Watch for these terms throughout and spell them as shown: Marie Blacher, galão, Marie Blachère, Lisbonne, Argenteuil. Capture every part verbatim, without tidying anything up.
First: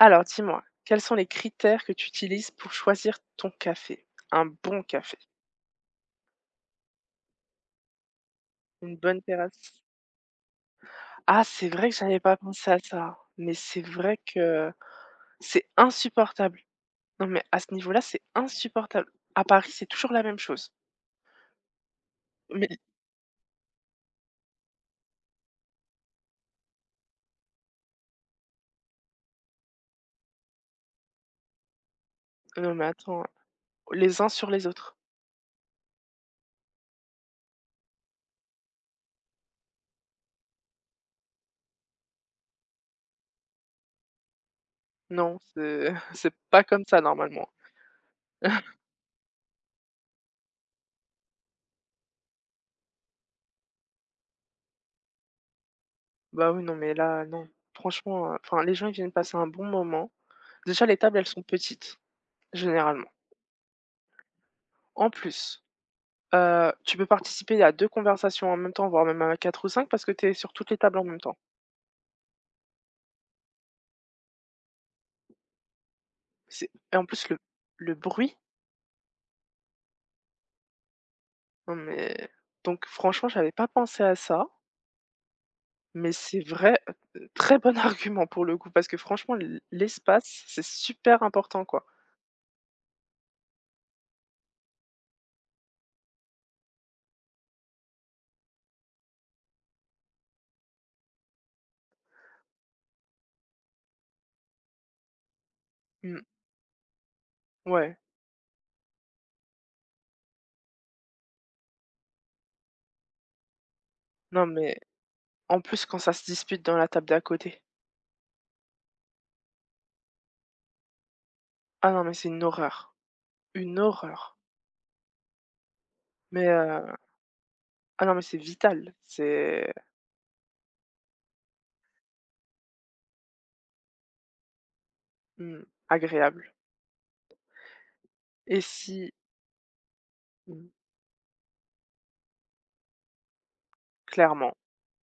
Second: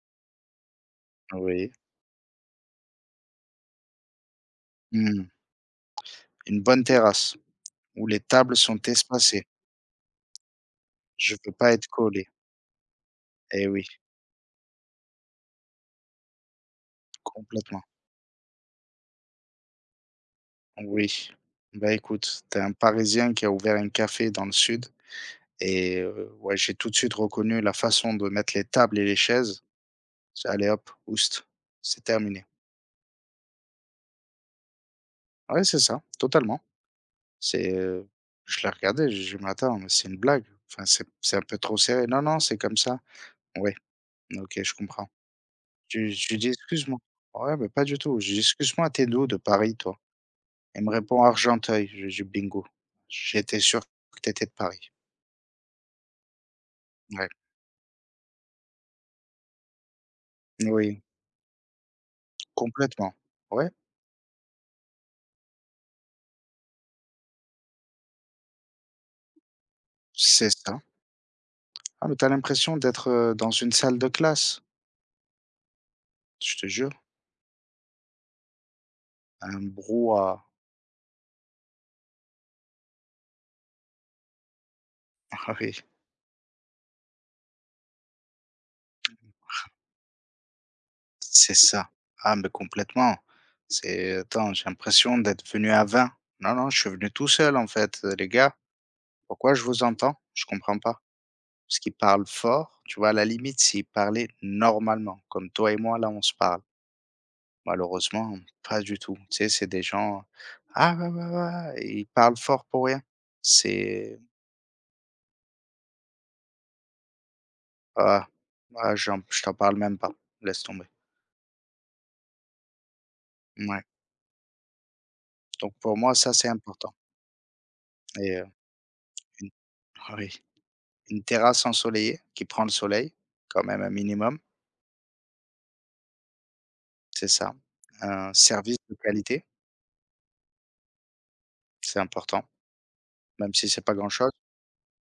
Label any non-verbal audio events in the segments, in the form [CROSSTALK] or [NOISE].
Alors, dis-moi, quels sont les Oui. critères que tu utilises pour choisir ton café? Un bon café, Mmh. Une bonne terrasse où les tables sont une bonne espacées. terrasse? Je Ah, veux c'est pas être vrai que j'avais collé. pas pensé à ça, mais Eh c'est oui, vrai que c'est insupportable. Non, mais à ce complètement. niveau-là, c'est insupportable. À Paris, c'est toujours la même chose. Oui. Bah, écoute, t'es un Mais Parisien qui a ouvert un café dans le sud et heu, ouais, j'ai tout de suite reconnu la façon de mettre les tables et les chaises. C'est allez hop, oust, c'est terminé. non, mais attends, les uns sur les autres. Ouais, c'est ça, totalement. C'est, heu, je l'ai regardé, j'ai dit: «Mais attends, mais c'est une blague? Enfin, c'est c'est un peu trop serré». «Non, non, c'est comme ça». Ouais, OK, je comprends. Non, c'est Je lui [LAUGHS] je c'est lui dis: pas comme «Excuse-moi». ça normalement. Ouais, mais pas du tout. Je lui dis: «Excuse-moi, t'es es d'où de Paris, toi?» Il me répond: «Argenteuil». Je lui dis: «Bingo, j'étais sûr que t'étais de Paris». Bah oui, non, mais là, Ouais, non. Franchement, euh, enfin, les gens ils viennent passer un bon moment. Déjà, les oui, tables, elles sont petites, généralement. complètement. Ouais, En plus, Heu, tu peux participer à deux conversations en même temps, voire même à quatre ou cinq, parce que tu es c'est sur toutes les ça. tables en même temps. Ah, mais t'as l'impression d'être, heu, dans une salle de classe, je te C'est jure. et en plus le le bruit, Un brouhaha. non mais donc franchement, j'avais pas pensé à ça, [LAUGHS] Ah oui, mais c'est vrai, heu, très bon [LAUGHS] argument pour le coup parce que franchement l l'espace, c'est super c'est important quoi. ça. Ah, mais complètement. C'est attends, j'ai l'impression d'être venu à vingt. Non, non, je suis venu tout seul, en fait, heu, les gars. Pourquoi je vous entends? Je comprends pas. Parce qu'ils parle fort, tu vois? À la limite, s'ils parlaient normalement, comme toi et moi, là, on Mmh, se parle. ouais. Malheureusement, pas du tout. Tu sais, c'est des gens: «Ah ouais, ouais, ouais» et ils parlent fort pour rien. C'est Non mais en plus quand ça se dispute dans la table d'à côté. ah, ah, j'en je t'en parle même pas, laisse tomber. Ah non mais c'est une horreur, une Ouais. horreur. Donc pour moi, ça, Mais, c'est important heu, ah non mais et c'est heu, vital, une c'est, [LAUGHS] oui, une terrasse ensoleillée qui prend le soleil, quand même un minimum, mmh, agréable c'est ça. Un et service de si qualité, mmh, c'est important, même si c'est pas grand-chose, clairement,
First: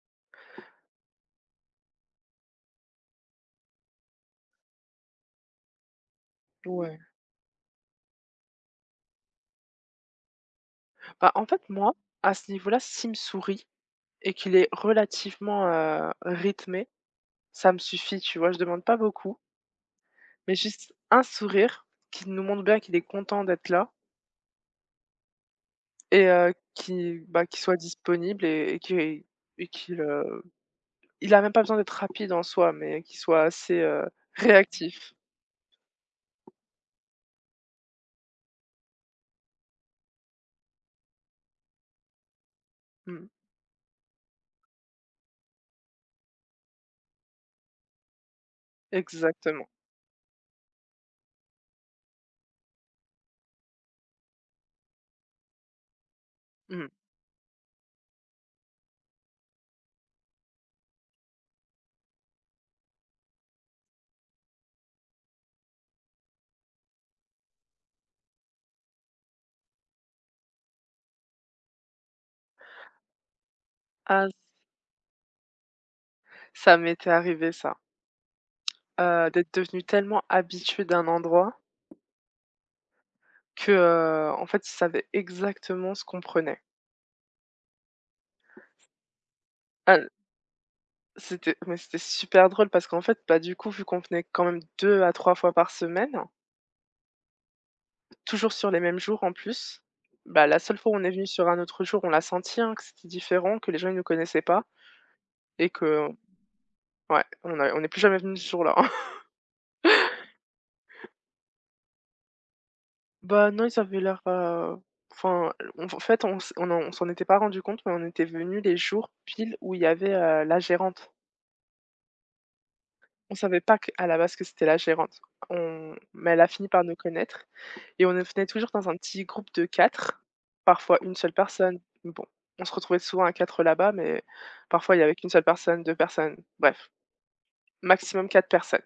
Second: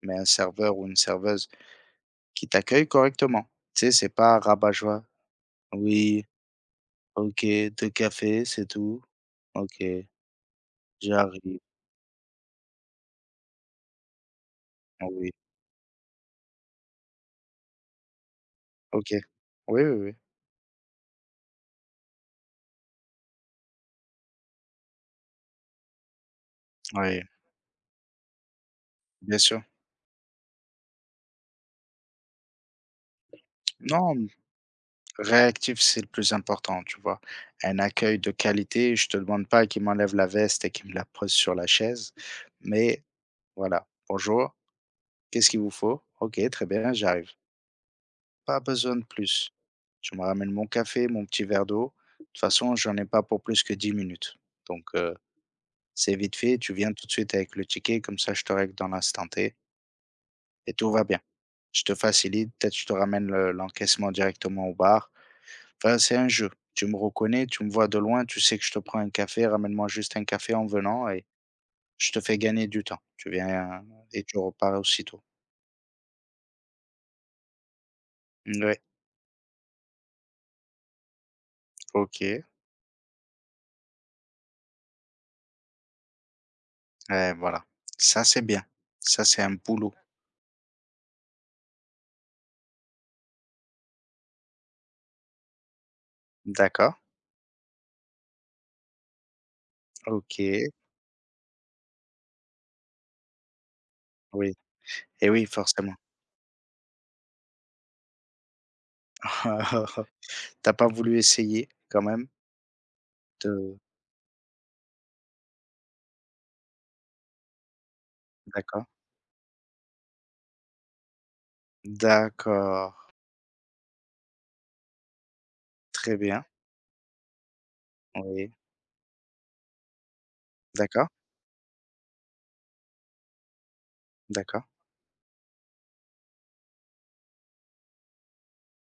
mais un serveur ou une serveuse qui t'accueille correctement. Tu sais, c'est pas rabat-joie. Oui, ouais. OK, deux cafés, c'est tout. OK, Bah, en j'arrive. fait, moi, à ce niveau-là, s'il me sourit et qu'il est Ah oui, relativement, heu, rythmé, ça me suffit, tu vois? Je demande pas OK. beaucoup, Oui, oui, oui. mais juste un sourire qui nous montre bien qu'il est content d'être là et heu, qui, Oui, bah, qu'il soit disponible et et qu'il bien sûr. et qu'il, heu, il a même pas besoin d'être rapide en soi, mais qu'il soit assez, heu, Non, réactif. réactif, c'est le plus important, tu vois? Un accueil de qualité, je te demande pas qu'il m'enlève la veste et qu'il me la pose sur la chaise, mais Mmh. voilà: «Bonjour, qu'est-ce qu'il vous faut? OK, très bien, j'arrive». Pas besoin de plus. Exactement. Tu me ramènes mon café, mon petit verre d'eau. De toute façon, j'en ai pas pour plus que dix minutes. donc heu C'est vite fait, tu Mmh. viens tout de suite avec le ticket, comme ça je te règle dans l'instant T et tout va bien. Je te facilite, peut-être je te ramène le- l'encaissement directement au bar. Enfin, c'est un jeu. Tu me reconnais, tu me vois de loin, tu sais que je te prends un café, ramène-moi juste un café en venant et je te fais gagner du temps. Tu viens et Ah, tu repars aussitôt. ça m'était arrivé ça, Oui, heu, d'être devenu tellement habitué d'un endroit OK. que, heu, en fait, il savait exactement ce qu'on prenait. Eh, voilà. Ça, c'est bien. Ça, c'est un boulot. Ah, c'était mais c'était super drôle parce qu'en fait, bah, du coup, vu qu'on venait quand même deux à trois fois par semaine, D'accord. toujours sur les mêmes jours en plus, OK. bah, la seule fois où on est venu sur un autre jour, on l'a senti, hein, que c'était différent, que les gens ils nous connaissaient Oui. pas Et oui, et forcément. que ouais, on a on est plus jamais venu ce jour-là. [LAUGHS] [LAUGHS] T'as pas voulu essayer quand même Bah, non, ils de... avaient l'air, heu, enfin, on en fait, on s on en on s'en était pas rendu compte, mais on était venu les D'accord. jours pile où il y avait, heu, la gérante. D'accord, On savait pas que- à la base que c'était la gérante. On très mais elle bien. a fini par nous connaître et on venait Oui, toujours dans un petit groupe de quatre parfois d'accord, une seule personne. Bon, on se retrouvait souvent à quatre là-bas, mais d'accord, parfois il y avait qu'une seule personne, deux personnes, bref, maximum quatre personnes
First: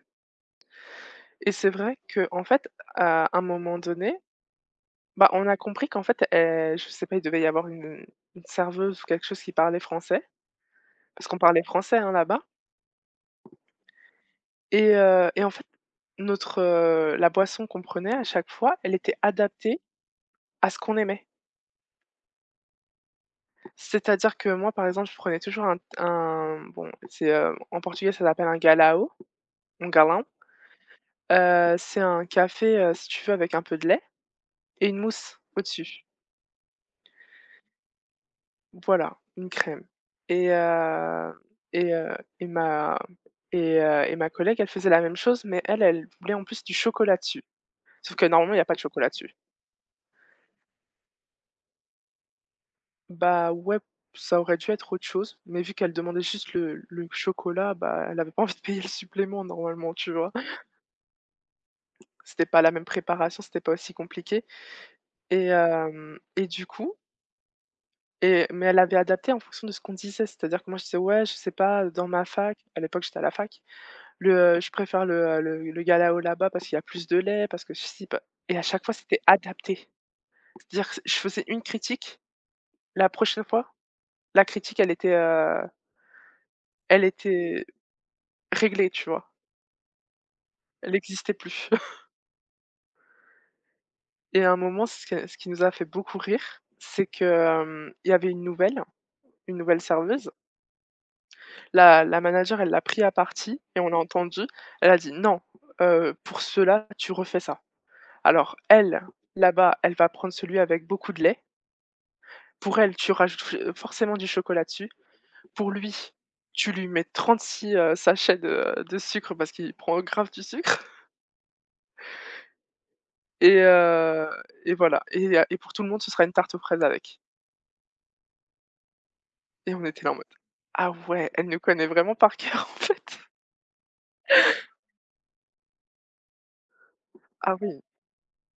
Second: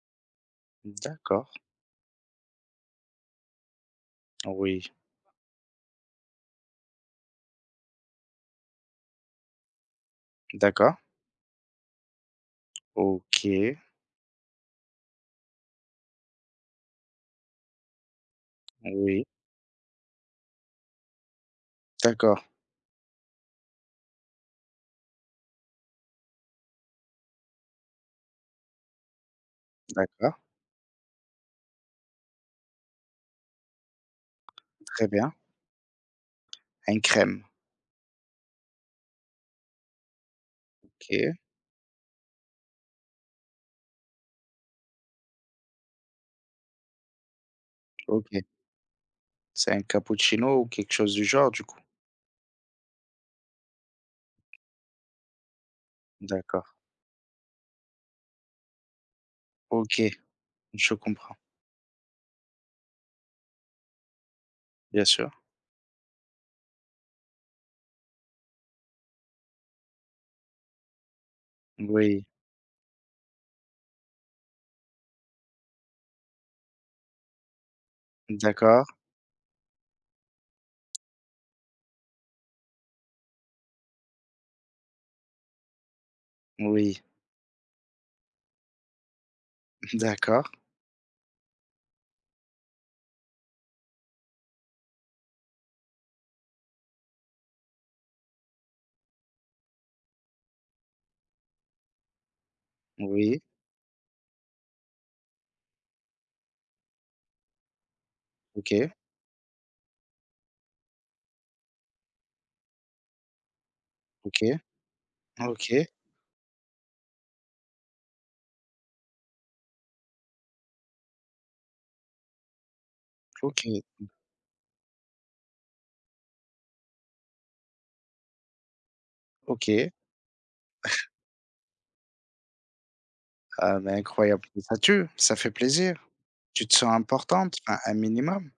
et d'accord, c'est vrai que en fait, à un moment donné, oui, bah, on a compris qu'en fait, heu, je sais pas, il devait y avoir une une serveuse ou quelque chose qui parlait français, d'accord, parce qu'on parlait français, hein, là-bas OK, et heu et en fait, notre, heu la boisson qu'on prenait à chaque fois, elle était oui, adaptée à ce qu'on aimait. d'accord, C'est-à-dire que moi, par exemple, je prenais toujours un un bon, c'est, heu, en portugais, ça s'appelle un galao, un galão. d'accord, Heu, c'est un café, heu, si tu veux, avec un peu de lait et une très bien. mousse au-dessus. Un crème, Voilà, une crème et heu OK, et heu et ma et heu et ma collègue, elle faisait la même chose, mais elle, elle voulait en plus du chocolat dessus. Sauf que OK. normalement, il y a pas de chocolat dessus. C'est un cappuccino ou quelque chose du genre, du coup? Bah, ouais, ça aurait dû être autre chose, mais vu qu'elle demandait juste D'accord, le le chocolat, bah, elle avait pas envie de payer le supplément normalement, OK, tu vois? je comprends, C'était pas la même préparation, c'était pas aussi compliqué bien sûr. et hem et du coup et mais elle avait adapté en fonction de ce qu'on disait. C'est-à-dire que moi, je disais: «Ouais, je sais pas, dans ma Oui, fac» à l'époque, j'étais à la fac, le, heu, je préfère le, heu, le le galao là-bas parce qu'il y a plus de lait, parce que ceci, pa et à chaque d'accord, fois, c'était adapté. C'est-à-dire que je faisais une critique, la prochaine fois, la critique, elle était, heu, oui, elle était réglée, tu vois? [LAUGHS] d'accord, Elle n'existait plus [LAUGHS] et à un moment, ce que ce qui nous a fait beaucoup rire, c'est que, hem, il y avait une nouvelle, une nouvelle serveuse. La la manager, elle l'a pris à oui, partie et on a entendu. Elle a dit: «Non, heu, pour cela tu refais ça». Alors OK, elle, là-bas, elle va prendre celui avec beaucoup de lait. Pour elle, tu rajoutes f forcément du OK, chocolat dessus. Pour OK, lui, tu lui mets trente-six, heu, sachets de de sucre parce qu'il prend grave du sucre et OK, heu et voilà et heu et pour tout le monde, ce sera une tarte aux fraises avec. Et on OK. était là en mode: «Ah ouais, elle nous connaît vraiment par cœur, [LAUGHS] en fait». Ah, mais incroyable, ça tue, ça fait plaisir. Tu te sens Ah importante, enfin, oui, un minimum.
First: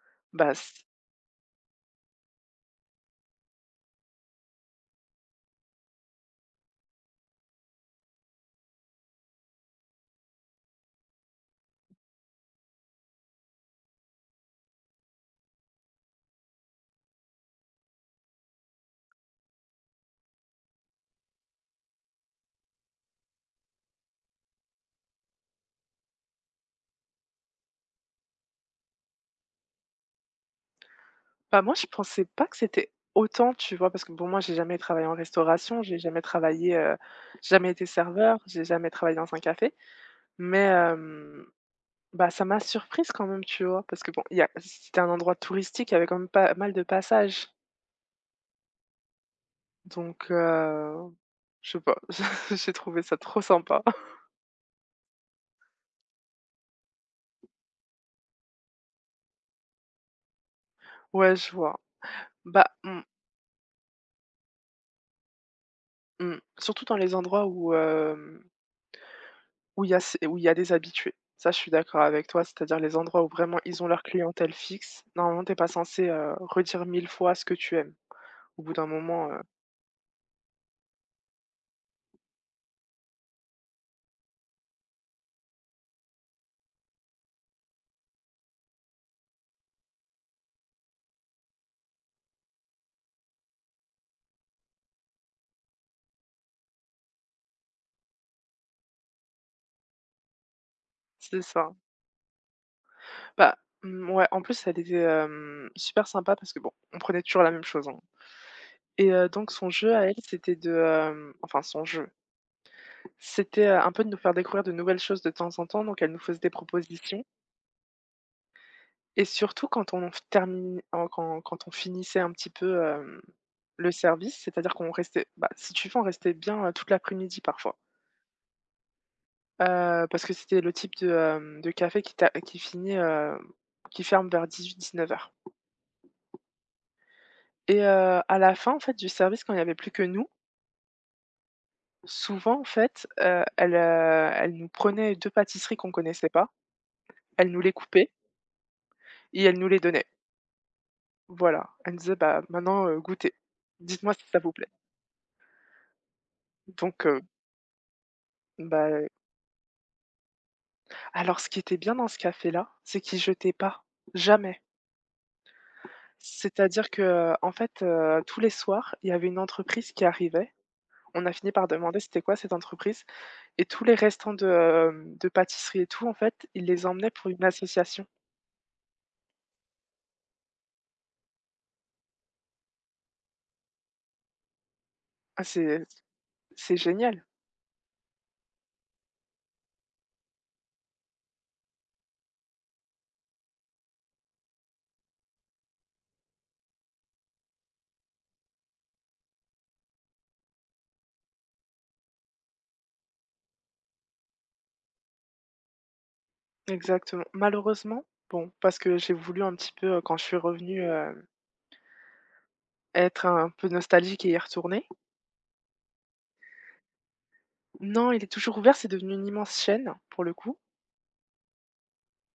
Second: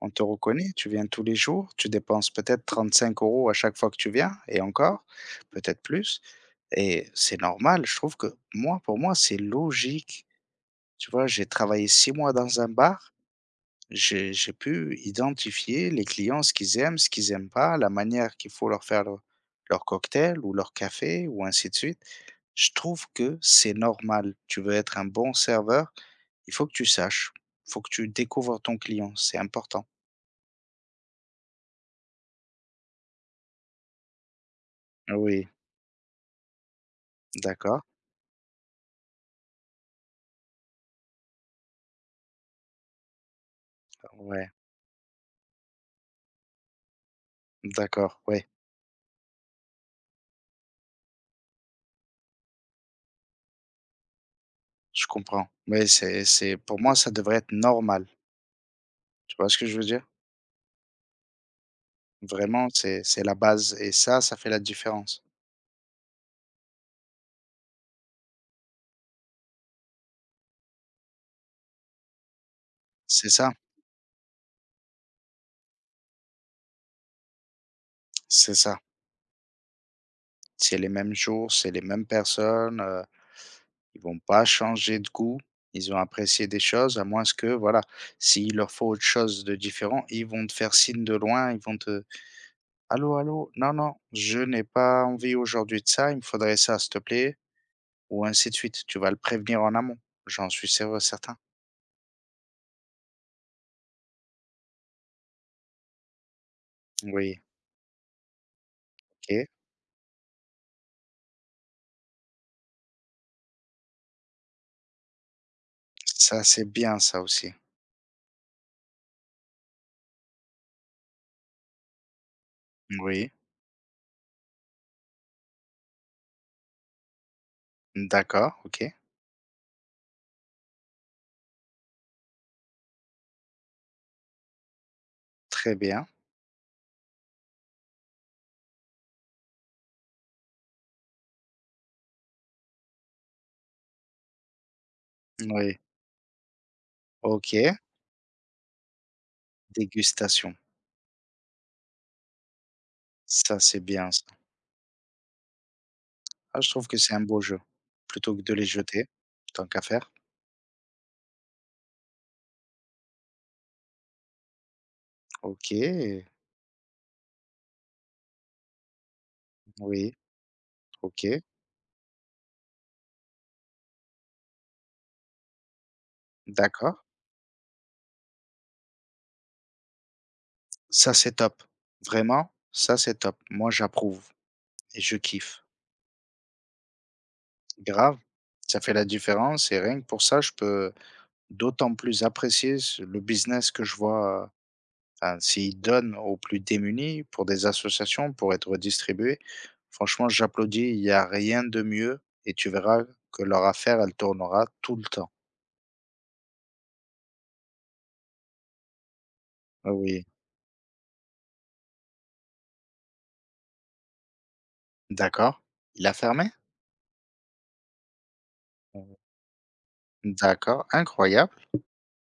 On te bah reconnaît, tu viens tous les jours, tu dépenses peut-être trente-cinq euros à chaque fois que tu viens et encore, peut-être plus et c'est normal. Je trouve que moi, pour moi, c'est logique. Tu vois, j'ai travaillé six mois dans un bar, j'ai j'ai pu identifier les clients, ce qu'ils aiment, ce qu'ils n'aiment pas, la manière qu'il faut leur faire leur leur cocktail ou leur café ou ainsi de suite. Je trouve que c'est normal. Tu veux être un bon serveur, il faut que tu saches, il faut que tu découvres ton client, c'est important. Bah, moi, je pensais pas que c'était autant, tu vois? Parce que bon, moi, j'ai jamais travaillé en Oui, restauration, j'ai jamais travaillé, heu, j'ai jamais d'accord. été serveur, j'ai jamais travaillé dans un café. Mais, hem, bah, ça m'a surprise quand même, tu vois? Parce que bon, il y a Ouais, c'était un endroit touristique, il y avait quand même pas mal de passages. d'accord, ouais, Donc, heu, je sais pas, [LAUGHS] j'ai trouvé ça trop sympa. je comprends. Ouais, c'est c'est pour moi, ça devrait être normal. Tu vois ce que je veux dire? Ouais, je vois. Bah, Vraiment, mmh, c'est c'est la base et ça, ça fait la différence. mmh, surtout dans les endroits où, Où il y a c'est où il y a des habitués. Ça, je suis d'accord avec toi, c'est-à-dire les endroits où C'est ça, vraiment ils ont leur clientèle fixe. Normalement, t'es pas censé, heu, redire mille fois ce que tu aimes. c'est Au bout ça. d'un moment, heu C'est les mêmes jours, c'est les mêmes personnes, euh, ils vont pas changer de goût, ils ont apprécié des choses, à moins que, voilà, s'il leur faut autre chose de différent, ils vont te faire signe de loin, ils vont te... Allô, allô, non, non, je n'ai pas envie aujourd'hui de ça, il me faudrait ça, s'il te plaît, ou ainsi de suite. Tu vas le prévenir en amont, j'en suis sûr certain. c'est ça. Bah, mmh, ouais, en plus, elle était, hem, super sympa parce que bon, on prenait Oui, toujours la même chose, hein et heu, OK. donc son jeu à elle, c'était de, hem enfin son jeu, c'était, heu, un peu de nous faire découvrir de nouvelles choses de temps en temps, donc elle nous faisait Ça, des c'est bien ça propositions. aussi. Et surtout quand on f termine en quand quand on finissait un petit peu, hem, Oui, le service, c'est-à-dire qu'on restait bah, si tu veux, on restait bien, heu, toute l'après-midi parfois. d'accord, OK. Heu, parce que c'était le type de, hem, de café qui ta qui finit, heu, qui ferme vers dix-huit dix-neuf heures Très bien. et heu, à la fin, en fait, du service, quand il y avait plus que nous, souvent, en fait, heu, elle, heu, elle nous prenait deux pâtisseries Oui, qu'on connaissait pas, elle nous les OK. coupait et elle nous les donnait. Dégustation. Voilà. Elle nous disait: «Bah, maintenant, heu, goûtez. Ça, c'est bien Dites-moi ça. si ça vous plaît». Ah, je trouve que Donc c'est un heu, beau jeu. Plutôt que de les bah jeter, tant qu'à faire. Alors, ce qui était bien dans ce café-là, c'est qu'il jetait pas, jamais. OK, C'est-à-dire que, euh, en fait, heu, tous les soirs, il y avait une entreprise qui oui, arrivait. On OK, a fini par demander c'était quoi cette entreprise et tous les restants de, hem, de pâtisserie et tout, en fait, ils les d'accord. emmenaient pour une association. Ça, c'est top. Vraiment, ça, c'est top. Moi, j'approuve et je Ah, kiffe. c'est c'est génial. Grave. Ça fait la différence et rien que pour ça, je peux d'autant plus apprécier ce- le business que je vois. Enfin, s'ils donnent aux plus démunis pour des associations, pour être distribués, franchement, j'applaudis. Il y a rien de mieux et tu verras que leur affaire, elle tournera tout le temps. Exactement. Malheureusement, bon, parce que j'ai voulu un petit Ah peu, heu, quand je oui, suis revenue, heu, être un peu nostalgique et y retourner. d'accord. Il a fermé? Non, il est toujours ouvert, c'est devenu Mmh. une immense chaîne, pour le coup. D'accord, incroyable.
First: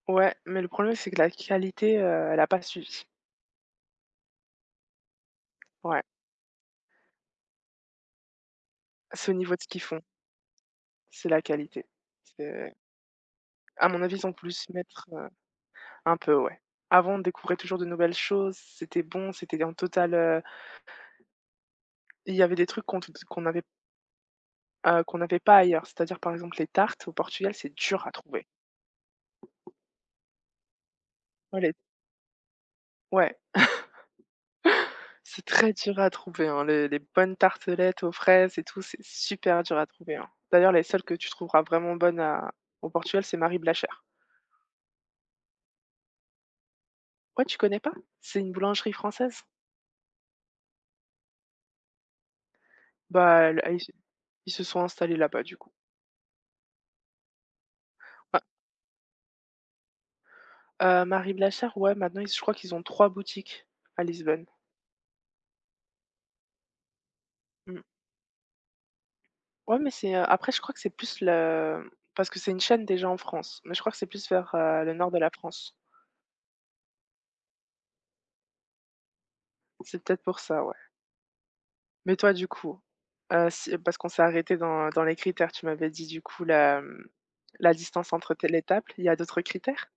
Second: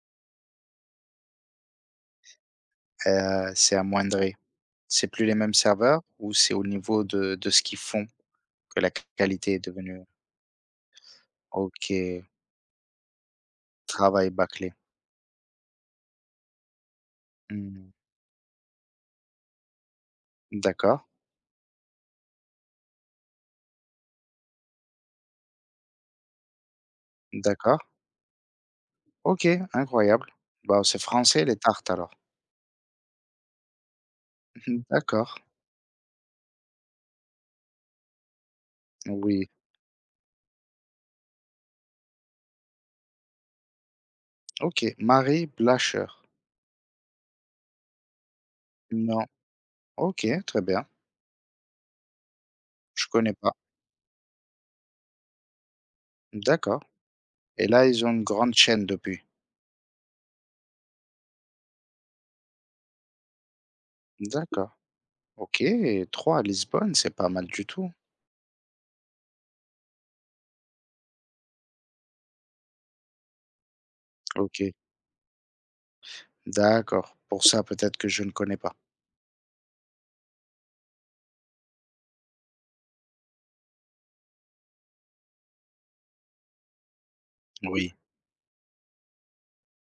Ouais, mais le problème, c'est que la qualité, heu, elle a pas suivi. Heu, c'est amoindri. C'est plus les mêmes Ouais, serveurs ou c'est au niveau de de ce qu'ils font que la c'est au niveau qualité de est ce qu'ils font, devenue. c'est la qualité. OK, C'est à mon avis, ils travail ont voulu se bâclé. mettre, heu, un peu, ouais. Avant, on découvrait toujours de Mmh. nouvelles choses, c'était bon, c'était en total, heu, D'accord, il y avait des trucs qu'on qu'on avait, heu, qu'on n'avait pas ailleurs. C'est-à-dire, par exemple, les tartes au Portugal, c'est d'accord. dur à trouver. OK, incroyable. Bah, c'est français les Ouais, les tartes alors. ouais, [LAUGHS] D'accord. c'est très dur à trouver, hein, les les bonnes tartelettes aux fraises et tout, c'est Oui, super dur à trouver, hein. D'ailleurs, les seules que tu trouveras vraiment bonnes à au Portugal, c'est Marie Blachère. OK. Marie Blacher. Ouais, tu connais pas? C'est une boulangerie Non. française? OK, très bien. Je connais Bah, pas. elle ah, ils se sont installés là-bas, du coup. D'accord. Et là, ils ont une Bah, grande chaîne depuis. heu, Marie de ouais, maintenant, ils je crois qu'ils ont trois boutiques à Lisbonne. D'accord. OK, trois à Lisbonne, c'est pas mal du Mmh. tout. Ouais, mais c'est, heu, après, je crois que c'est plus le parce que c'est une chaîne déjà en France, mais je crois que c'est plus vers, OK, heu, le nord de la France. d'accord. Pour ça, peut-être que je ne connais pas. C'est peut-être pour ça, ouais. Mais toi, du coup, heu, si parce qu'on s'est arrêté dans dans les critères, tu m'avais dit, du coup, la, mmh, la Oui, distance entre tes les tables. Il y a d'autres critères?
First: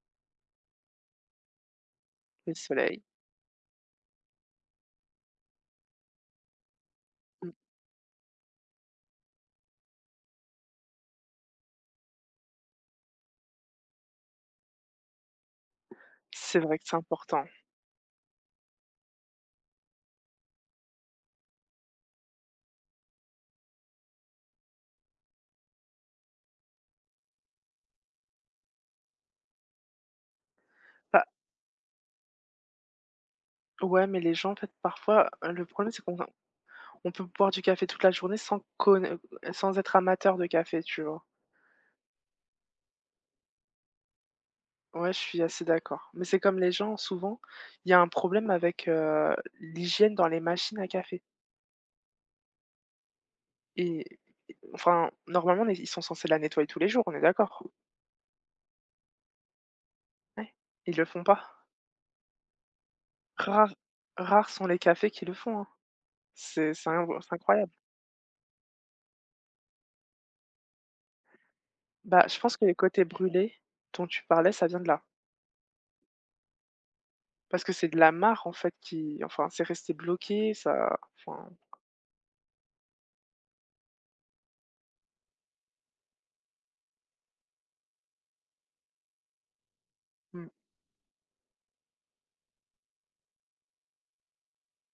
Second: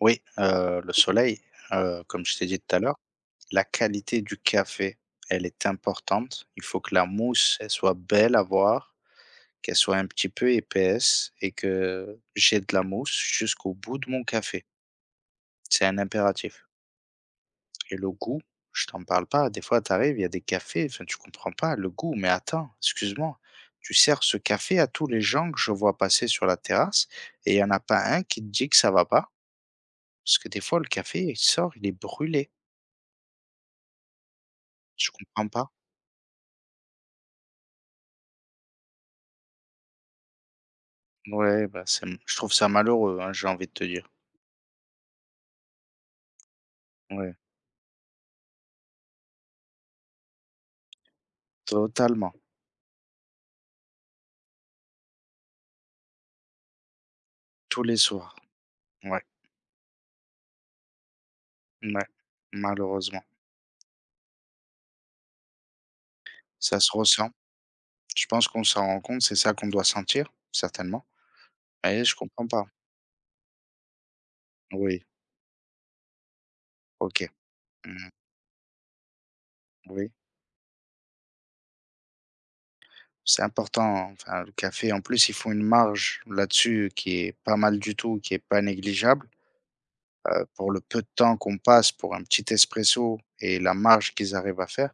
oui, heu, le soleil, heu, comme je t'ai Le dit tout à l'heure, soleil. la qualité du café, elle est importante. Il faut que la Mmh. mousse, elle soit belle à voir, qu'elle soit un petit peu épaisse et que j'ai de la mousse jusqu'au bout de mon café. C'est un C'est impératif vrai que c'est important. et le goût, je t'en parle pas. Des fois, tu arrives, il y a des cafés, enfin, tu comprends pas le goût. Mais attends, excuse-moi, tu sers ce café à tous les gens que je vois passer sur la terrasse et il y en a pas un qui te dit que ça va pas. Parce que des fois, le café, Bah, il sort, il est brûlé. ouais, mais les gens, en fait, Je parfois, comprends heu, le pas. problème, c'est qu'on on peut boire du café toute la journée sans conna sans être amateur de café, tu vois? Ouais, bah, c'est je trouve ça malheureux, hein, j'ai envie de te dire. Ouais, je suis assez d'accord. Mais c'est comme les gens, Ouais, souvent, il y a un problème avec, heu, l'hygiène dans les machines à café totalement, et enfin, normalement, les ils sont censés la nettoyer tous les jours, on est d'accord? tous les soirs. Ouais, Ouais, ils le font pas. ouais, malheureusement. Rares rares sont les cafés qui le font, hein. C'est Ça c'est se inv ressent. c'est incroyable. Je pense qu'on s'en rend compte, c'est ça qu'on doit sentir, certainement. Mais je Bah, je comprends pense que pas. les côtés brûlés dont tu parlais, ça vient de Oui, là. OK. Parce que c'est de Mmh, la mare en fait qui enfin c'est resté oui, bloqué, ça enfin c'est important, enfin, le café, en plus, ils font une marge là-dessus qui est pas mal du tout, qui est pas négligeable, heu, mmh. pour le peu de temps qu'on passe pour un petit espresso et la marge qu'ils arrivent à faire,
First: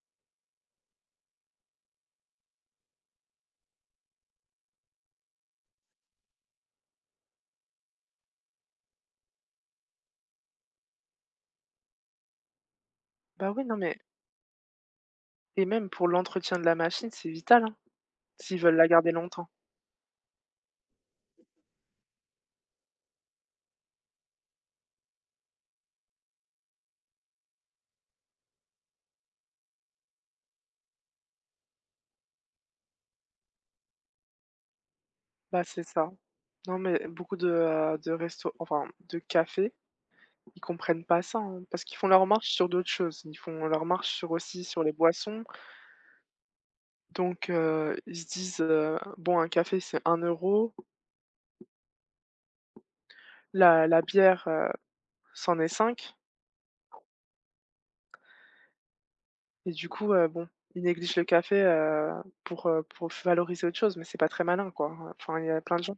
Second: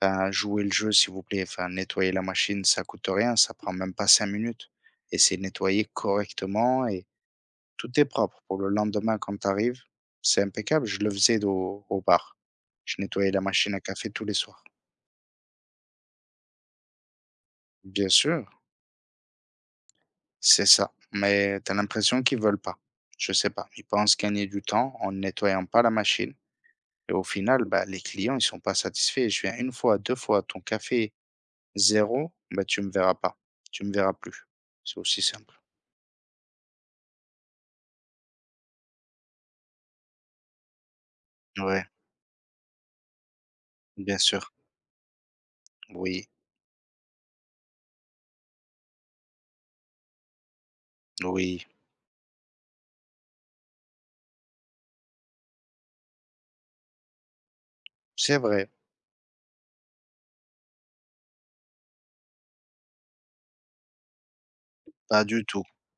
ben, jouez le jeu s'il vous plaît, enfin, nettoyer la machine, ça coûte rien, ça prend même pas cinq minutes et c'est nettoyé correctement et tout est propre pour le lendemain quand tu arrives, c'est impeccable. Je le faisais au au bar. Je nettoyais la Bah, oui, machine non à mais café tous les soirs. et même pour l'entretien de la machine, c'est vital, hein, Bien sûr. s'ils veulent la garder longtemps. C'est ça, mais tu as l'impression qu'ils veulent pas. Je sais pas, ils pensent gagner du temps en ne nettoyant pas la machine. Et au final, bah, les clients, ils sont pas satisfaits. Je viens une fois, deux fois, ton café zéro, bah, tu me verras pas. Tu me verras plus. C'est aussi simple. Bah, c'est ça. Non mais beaucoup de, heu, de restos enfin de cafés, ils comprennent pas ça, hein, parce Ouais, qu'ils font leur marche sur d'autres choses. Ils font leur marche bien sur sûr. aussi sur les boissons. Oui, Donc, heu, ils se disent, heu: «Bon, un café, c'est un euro oui, la la bière, heu, c'en est cinq c'est vrai. et du coup, heu, bon, ils négligent le café, heu, pour, heu, pour valoriser autre chose, mais c'est pas très malin, quoi, hein. Pas Enfin, du il y a tout. plein de gens